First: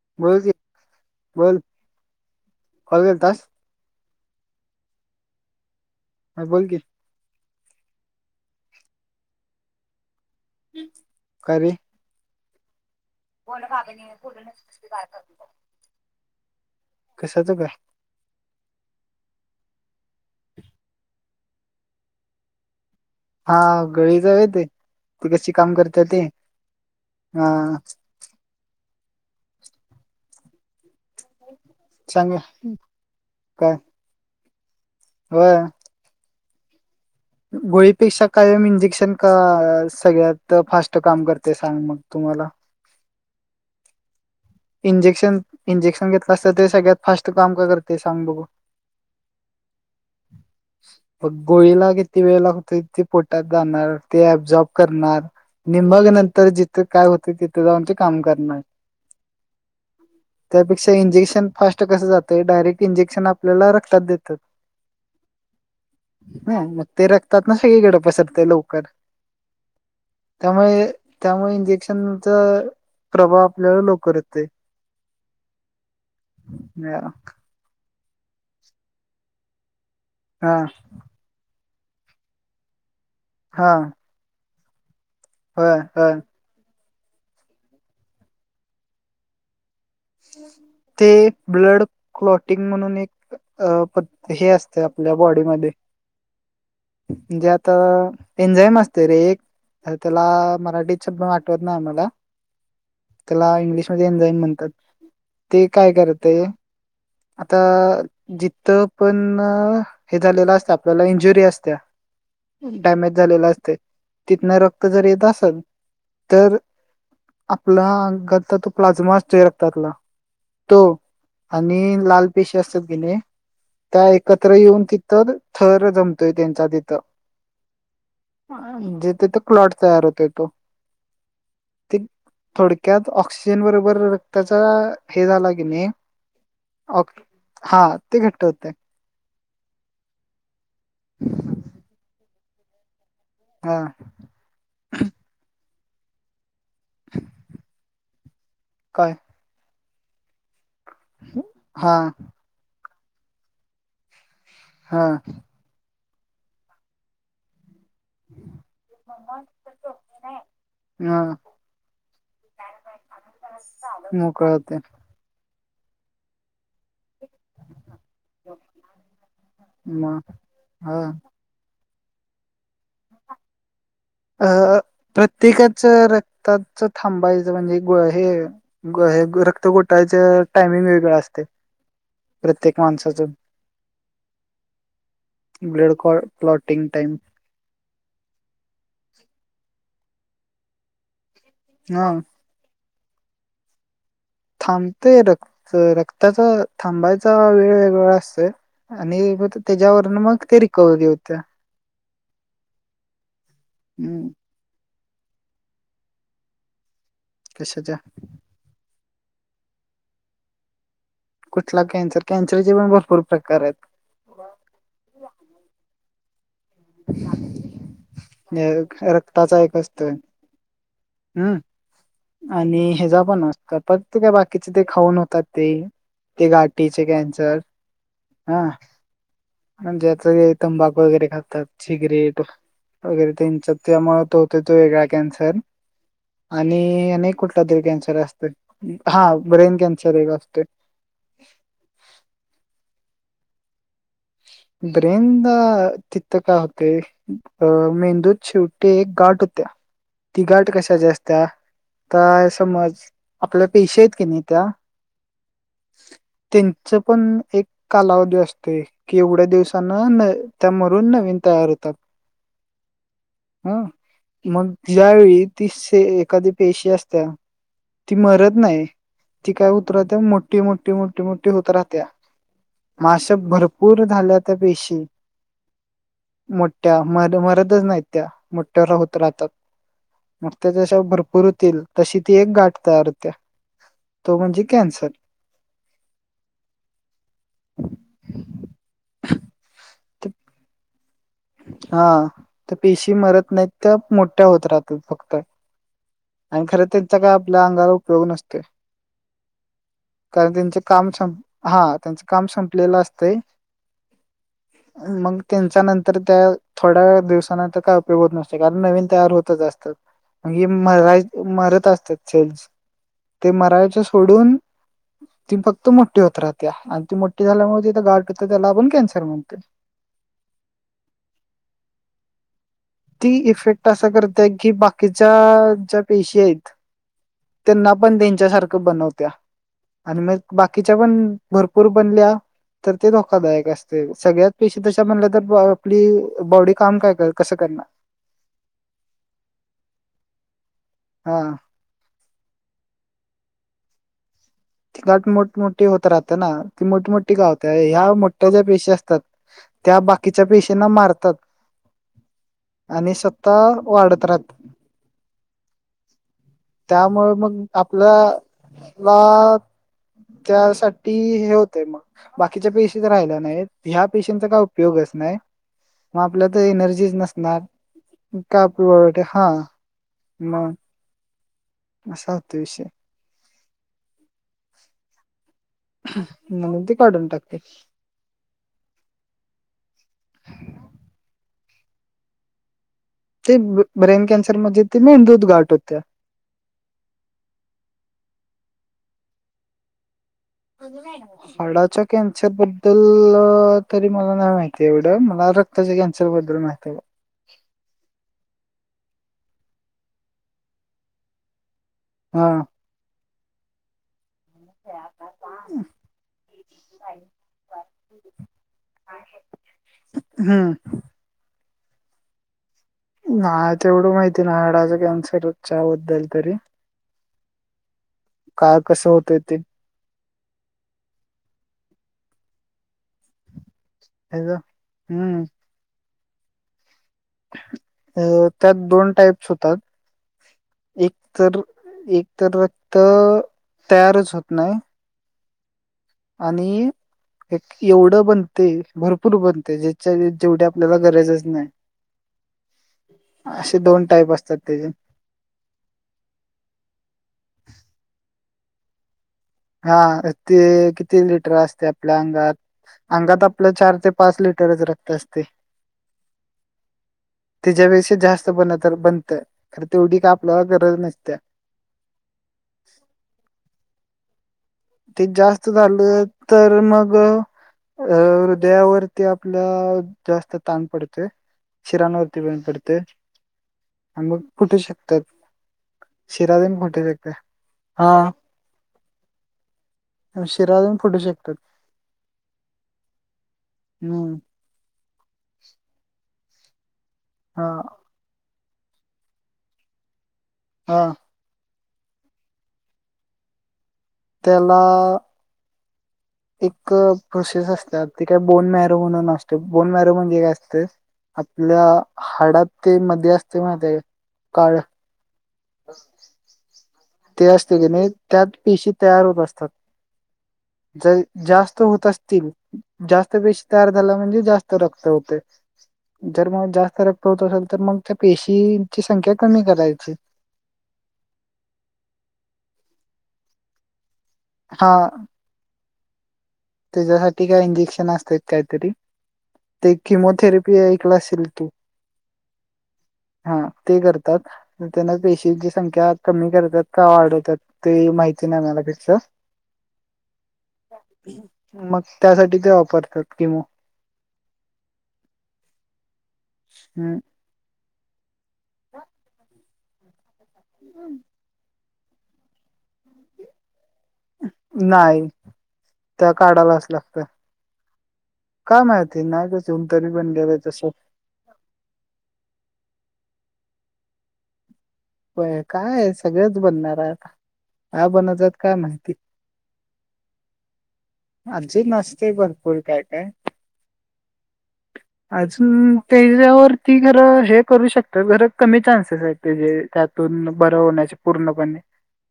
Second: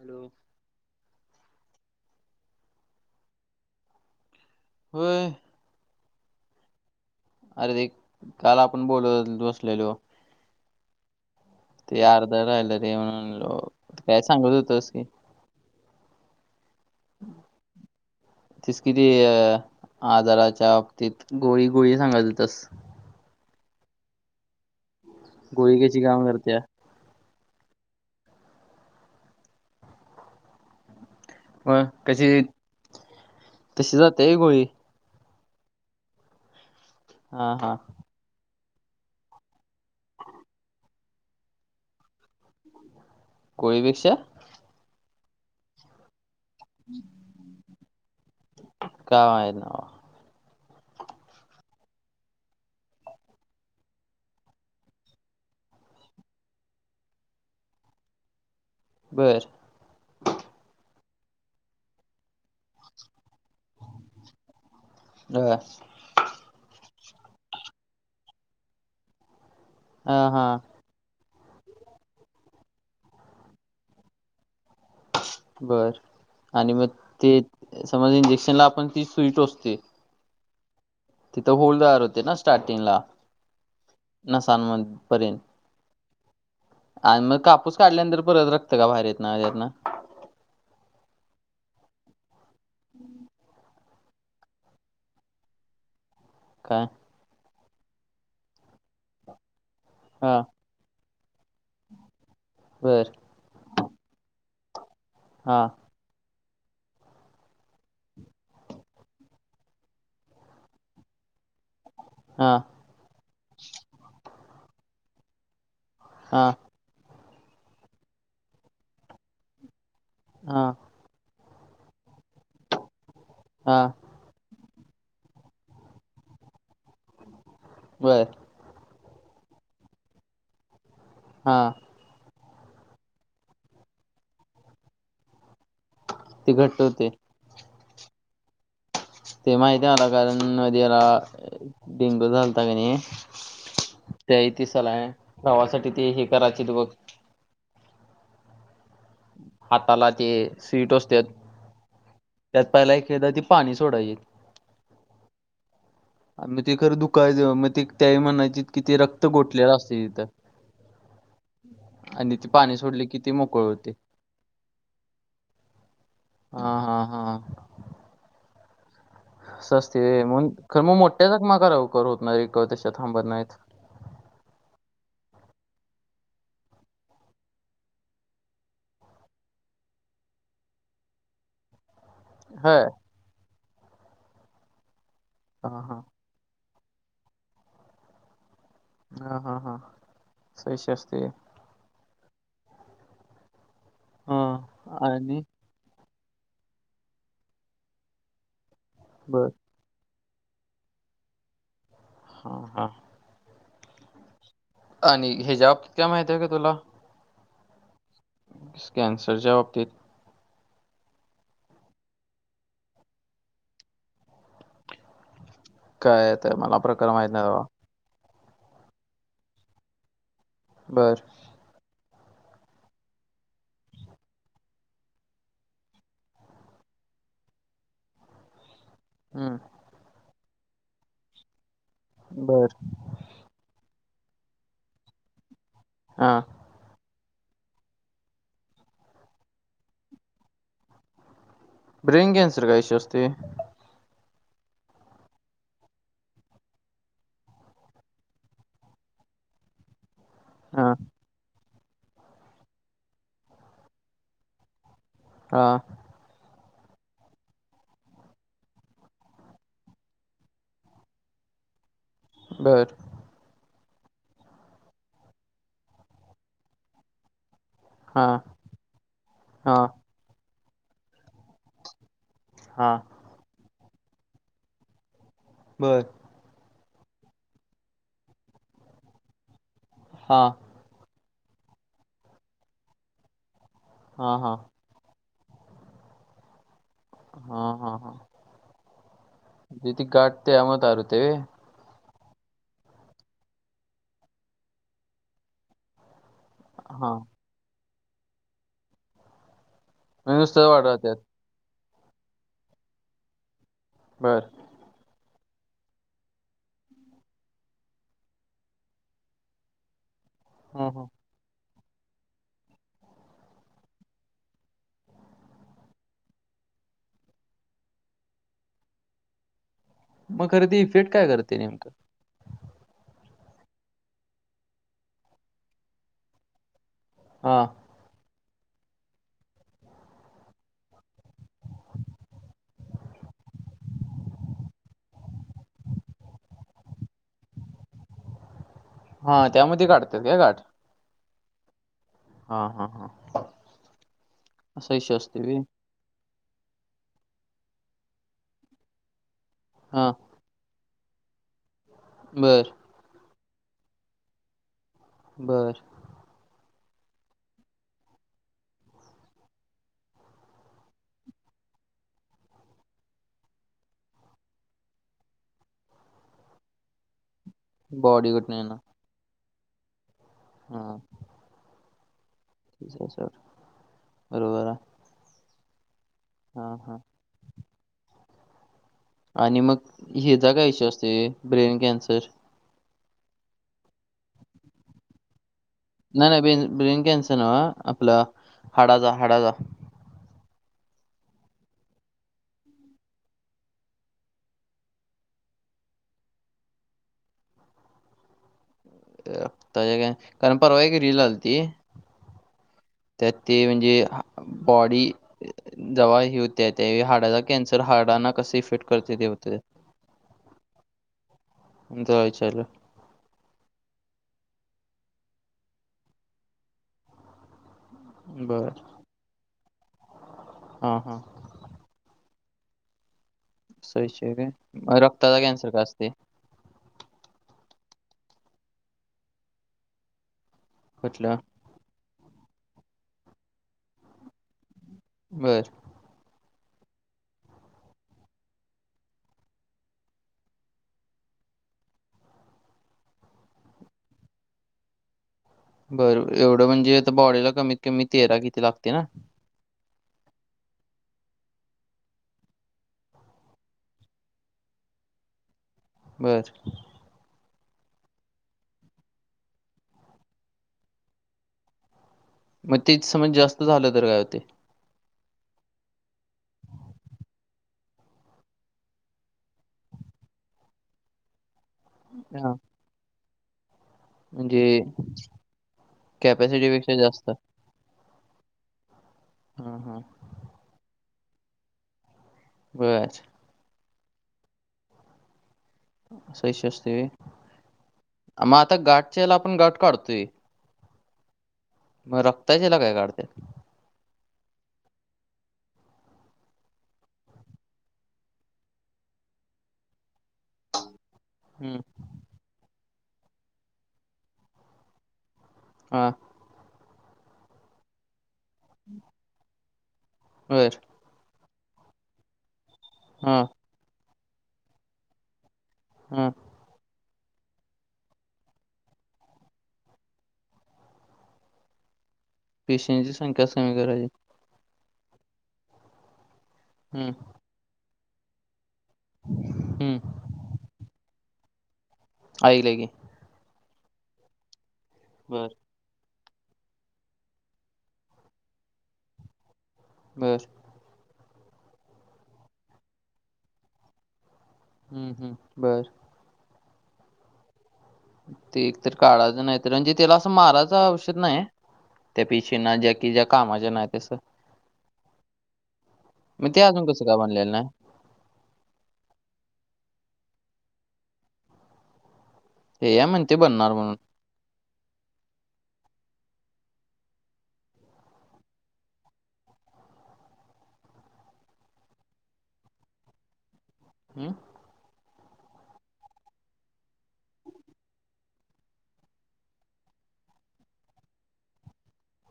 Hello. बोलकी बोल call केलतास होय ह बोल की अरे ते काल आपण बोलत बसलेलो काय रे ते आर्ध राहील म्हणून [inaudible] कशाच ग तेच कि ते अ आजाराच्या बाबतीत गोळी गोळी सांगात हुतस हा गळी जावते ते कशी काम करते ते हा म कशी सांग काय तशी जातय होय गोळी. होय हा हा गोळीपेक्षा कायम इंजेक्शन का सगळ्यात फास्ट काम करते सांग मग तु मला [unintelligible] इंजेक्शन... इंजेक्शन घेतलं तसं ते सगळ्यात फास्ट काम का करते सांग बघू? काम आहे ना मग गोळीला किती वेळ लागतोय, ते पोटात जाणार, ते अब्सॉर्ब करणार नि मग नंतर, जिथं काय होतं, तिथं जाऊन ते काम करणार. बरं. त्यापेक्षा इंजेक्शन फास्ट कसं जातंय, डायरेक्ट इंजेक्शन आपल्याला रक्तात देतात. बर. नाही... मग ते रक्तातनं सगळीकडे पसरते लवकर. हा हा त्यामुळे... त्यामुळे इंजेक्शनचं प्रभाव आपल्याला लवकर ये ते. बर... आणि मग ते समज इंजेक्शनला आपण तीच सुई टोचतोय हा. तिथं होल तयार होते ना स्टार्टिंग ला हा. नसान म पर्यंत होय... होय. आणि मग कापूस काढल्यानंतर परत रक्त का बाहेर येत नाय त्यातनं [unintelligible] ते ब्लड क्लॉटिंग म्हणून एक अ... पण हे असतं आपल्या बॉडीमध्ये का. म्हणजे आता एंजाईम असते रे एक... तर त्याला हा मराठीत शब्द आठवत नाही मला बर त्याला इंग्लिशमध्येध्ये एनझाईम म्हणतात. हा ते काय करतय आता.. जिथं पण हे झालेलं असतं. आपल्याला इंजुरी असती हा डॅमेज झालेलं असतय, तिथनं रक्त जर येत असल हा तर आपला [unintelligible] प्लाजमा असतोय रक्तातला हा तो आणि लाल पेशी असतात की नई हा. त्या एकत्र येऊन तिथं, थर जमतोय त्यांचा तिथं बरं. जिथं ते क्लॉट तयार होतंय तो हा. ते थोडक्यात ऑक्सिजन बरोबर रक्ताचा, हे झाला की नई ते घट्ट ऑ... होते हा ते घट्ट होतेय. ते माहितिये मला, कारण मधी मला डेंगू झालता की नई हा. त्या इथं सलायन, लावासाठी ते हे करायचेत बघ [unintelligible] काय? हाताला ते सुई टोचत्यात, हा त्यात पहिला एक, एकदा ते पाणी सोडायचे. हा. मग ते खरं दुखायचं, मग ते त्यायेळी म्हणायची कि रक्त गोठलेलं असतय तिथं हा आणि ती पाणी सोडली कि ती मोकळं होतंय. मोकळं होतंय. हा हा हा सस्ते म मग खर हा मग मोठ्या जकमा करा कर होतणार रे त्याच्यात थांबत नाहीत. अ प्रत्येकाच रक्ताच थांबायचं म्हणजे गुळ हे- - हे रक्त गोटाळच टायमिंग वेगळं असतयं. प्रत्येक होय. माणसाचं. हां, ब्लड हां. Clotting time. हा, हा, हा. सश अस असते. हा. हां थांबते आणि रक्त रक्ताचा थांबायचा वेळ वेगळा असतय. आणि बरं. त्याच्यावरून मग ते रिकव्हरी होत्या. ह हा. हम्म. आणि हे [unintelligible] कितक्या माहिती हाय का तुला? कशाच्या? कॅन्सरच्या बाबतीत कुठला कॅन्सर? कॅन्सरचे पण भरपूर प्रकार आहेत. कायेत मला प्रकार माहित नाही बाबा. रक्ताचा एक असतो. बरं. हम् आणि ह्याचा पण असत प्रत्येका बाकीचे ते खाऊन होतात ते ते गाठीचे कॅन्सर. हा. हम्म. म्हणजेच तंबाखू वगैरे खातात. सिगरेट बरं. वगैरे त्यांच्या त्यामुळे तो होते तो वेगळा कॅन्सर. हा. आणि अनेक कुठला तरी कॅन्सर असतोय. हा ब्रेन कॅन्सर एक असतोय. ब्रेन कॅन्सर काय इशु असतोय. ब्रेन दा तिथं का होतयं? अ मेंदूत शेवटी एक गाठ होत्या ती गाठ हां, कशाची अ - - त्या तर समज आपल्या पेशी हाईत कनी त्या ह. त्यांच पण एक कालावधी असतोय. कि एवढ्या दिवसांना न त्या मरून नवीन तयार हो त्यात. बरं. हा मग ज्यावेेळी तीे एखादी पेशी असत्या - - ती हां, मरत नाही ती काय हां, उतरहते मोठी मोठी मोठी मोठी होत राह त्या. हां. म अशा भरपूर झाल्या त्या पेशी. बरं. मोठ्या म मरदच नाहीत त्या मोठ्यावर होत राहतात. हां, मग त्याच्याश भरपूर होतील तशी ती एक गाठ तयार होत्या. तो हां, हां. म्हणजे कॅन्सर. हा, हा, हा. [unintelligible] ती गाठ त्याच्या मुळे तयार होत्या व्हयं. हा तर पेशी मरत नाहीत तर, मोठ्या होत राहतात फक्त. आणि खरं त्यांचा हां. काय आपल्या अंगाला उपयोग नसतोय. म्हणजे कारण नुसतंच त्यांच वाढत काम राहतात. सं हा त्यांचं काम संपलेलं असतयं. बरं. मग त्यांच्यानंतर - - तर त्या थोड्या दिवांना तर काय उपयोग होत नसते कारण नवीन तयार होतच असतात. म्हणे हां, हां. मरा मरत असतात सेल्स ते मरायचे सोडून - - ती फक्त मोठी होत राहत्या आणि ती मोठी झाल्यामुळे तिथे गाठ होत त्याला आपण कॅन्सर म्हणतोय. मग खरेदी इफेट काय करते नेमकं? ती इफेक्ट असा करतय की बाकीच्या ज्या पेशी आहेत हां ना पण त्यांच्या सारख बनवत्या आणि मग बाकीच्या पण भरपूर बनल्या तर ते धोकादायक असते सगळ्यात पेशी त्याच्या म्हणल्या तर आपली बॉडी काम काय कर कसं करण हा त्यामध्ये काढतात काय काठ हा हा हा हा असा ती विषय गाठ असते बी मोठमठी होत राहतें ना ती मोठी मोठी गावते ह्या मोठ्या ज्या पेशी असतात त्या हा बाकीच्या पेश्यांना मारतात बर आणि स्वतः वाढत राहात बरं त्यामुळे मग आपल्या ला त्यासाठी हे होतें मग बाकीच्या पेशीच राहिल्या नाही ह्या पेशींचा काय उपयोगच नाही मग आपल्या तर एनर्जीच नसणार बॉडी कुठून का येणार आपली वळट हा म हा सवत विष त्यासर बरोबर हा म्हणून ते हा काढून टाकते आणि मग ह्याचा काय इश्यू असते ब्रेन कॅन्सर ते ब्रेन कॅन्सरमध्येध्ये ते मेन दूध गाठ होत्या नाही नाही बेन ब्रेन कॅन्सर ना आपला हाडाचा हाडाचा हडाच्या कॅन्सर बद्दल तरी मला नाही माहिती एवढं मला रक् मज अनस बदल माहत काय कारण परवा की रि लाल ती हा त्यात ते म्हणजे बॉडी दवा ही होते त्या हारडाचा कॅन्सर हारडाना कस इफेक्ट करते तेते हम्म चाल नाही ते एवढं माहिती ना हडाचा कॅन्सरच्याबद्दल तरी बर काय कसं होतंय ते हा हा सयश ह्याचं. मग रक्ताचा हम्म कॅन्सर का असते अ त्यात दोन टाईप्स होतात एक कुठलं तर एक तर रक्त तयारच होत नाही बरं आणि एक एवढं बनते भरपूर बनते ज्याच्या जेवढी आपल्याला गरजच नाही असे दोन टाईप असतात त्याचे बरोर एवढं म्हणजे आता बॉडीला कमीत कमी तेरा किती लागते ना हा ते किती लिटर असते आपल्या अंगात अंगात आपलं चार ते पाच लिटरच रक्त असते बरं त्याच्यापेक्षा जास्त बन तर बनतं कार तेवढी का आपल्याला गरज नसते मग तेथ समज जास्त झालं तर काय होते ते जास्त झालं तर मग अ हृदयावरती आपल्या जास्त ताण पडतोय शिराांवरती हा बंद पडते ते मग म्हणजे फुटू शकतात शिराला प कॅपॅसिटीपेक्षा फुट शकत जास्त हा हम्म हम्म शिरा अजून फुटू शकतात. बर हम्म [unintelligible] हा मग आता गाठच्याला आपण गाठ काढतोय. हा मग रक्ताच्या याला काय काढत्या. त्याला एक प्रोसेस असते. ते काय बोन मॅरो म्हणून असते बोन मॅरो म्हणजे काय असतं हम्म, आपल्या हाडात ते मध्ये असते म ते काळ हम्म ते असते की नाही, त्यात पिशी तयार होत असतात. बर ज जास्त होत असतील. जास्त हा पेशी तयार झाला म्हणजे जास्त रक्त होते. हा जर मग जास्त रक्त होत असेल तर मग त्या पेशींची संख्या कमी करायची. पेशंटची संख्याच कमी करायची. हा हम्म त्याच्यासाठी काय इंजेक्शन असतात. काहीतरी ते हम्म किमोथेरपी ऐकलं असेल तू. आई इला घे. हा ते करतात. त्यांना बर पेशी दिस संख्या कमी करतात का वाढवतात. ते माहिती नाही मला त्याच. बर मग त्यासाठी ते वापरतात किमो. हम्म हम्म बरं. हम्म ते एकतर काढायचं नाही तर म्हणजे त्याला असं मारायचं औषध नाही. त्या पिशी ना ज्या कि ज्या कामाच्या नाहीत अस नाही त्या मग ते काढायलाच अजून कसं काय लागत. बनलेलं नाही का माहीती. नाही काचऊन तरी पण गेलंय तसं. हे या म्हणते बनणार म्हणून. प काय सगळंच बनणार आहे आता. ह बनतात काय माहिती. अजी नस्ते भरपूर काय काय हम्म अजून त्याच्यावरती खरं हे करू शकते. तर खर कमी चान्सेस आहेत त्या जे त्यातून बरं होण्याचे पूर्णपणे.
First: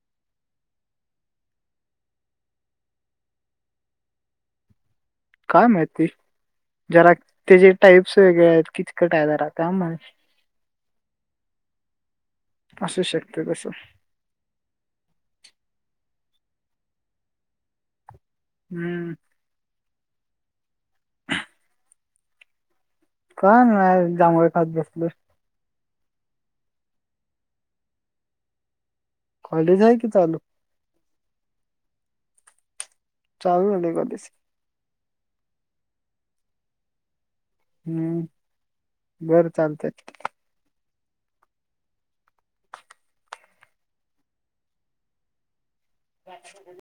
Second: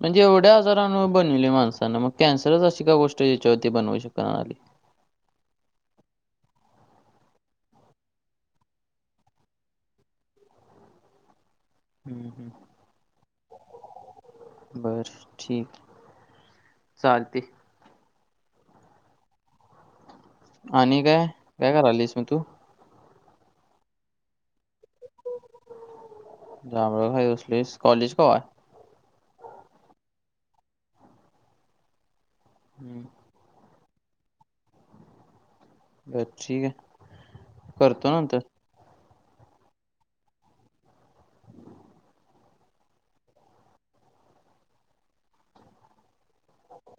म्हणजे एवढ्या आजारान बनविले माणसांन मग कॅन्सरच अशी का गोष्ट याच्यावरती बनवू शकणार आली काय माहिती. जरा त्याचे टाईप्स वेगळे आहेत. किचकट आहे जरा काय मा [inaudible] हम्म हम्म असू शकते तसं बर ठीक आहे चालते. हम्म आणि काय, काय कारायलीस म तु. काय नाही जामुळे खात बसलोय. जांभळ खात बसलीस कॉलेज कवा आहे. कॉलेज आहे की चालु. हम्म चालू झाली कॉलेज. बर ठीकाय हम्म बरं चालतय [unintelligible]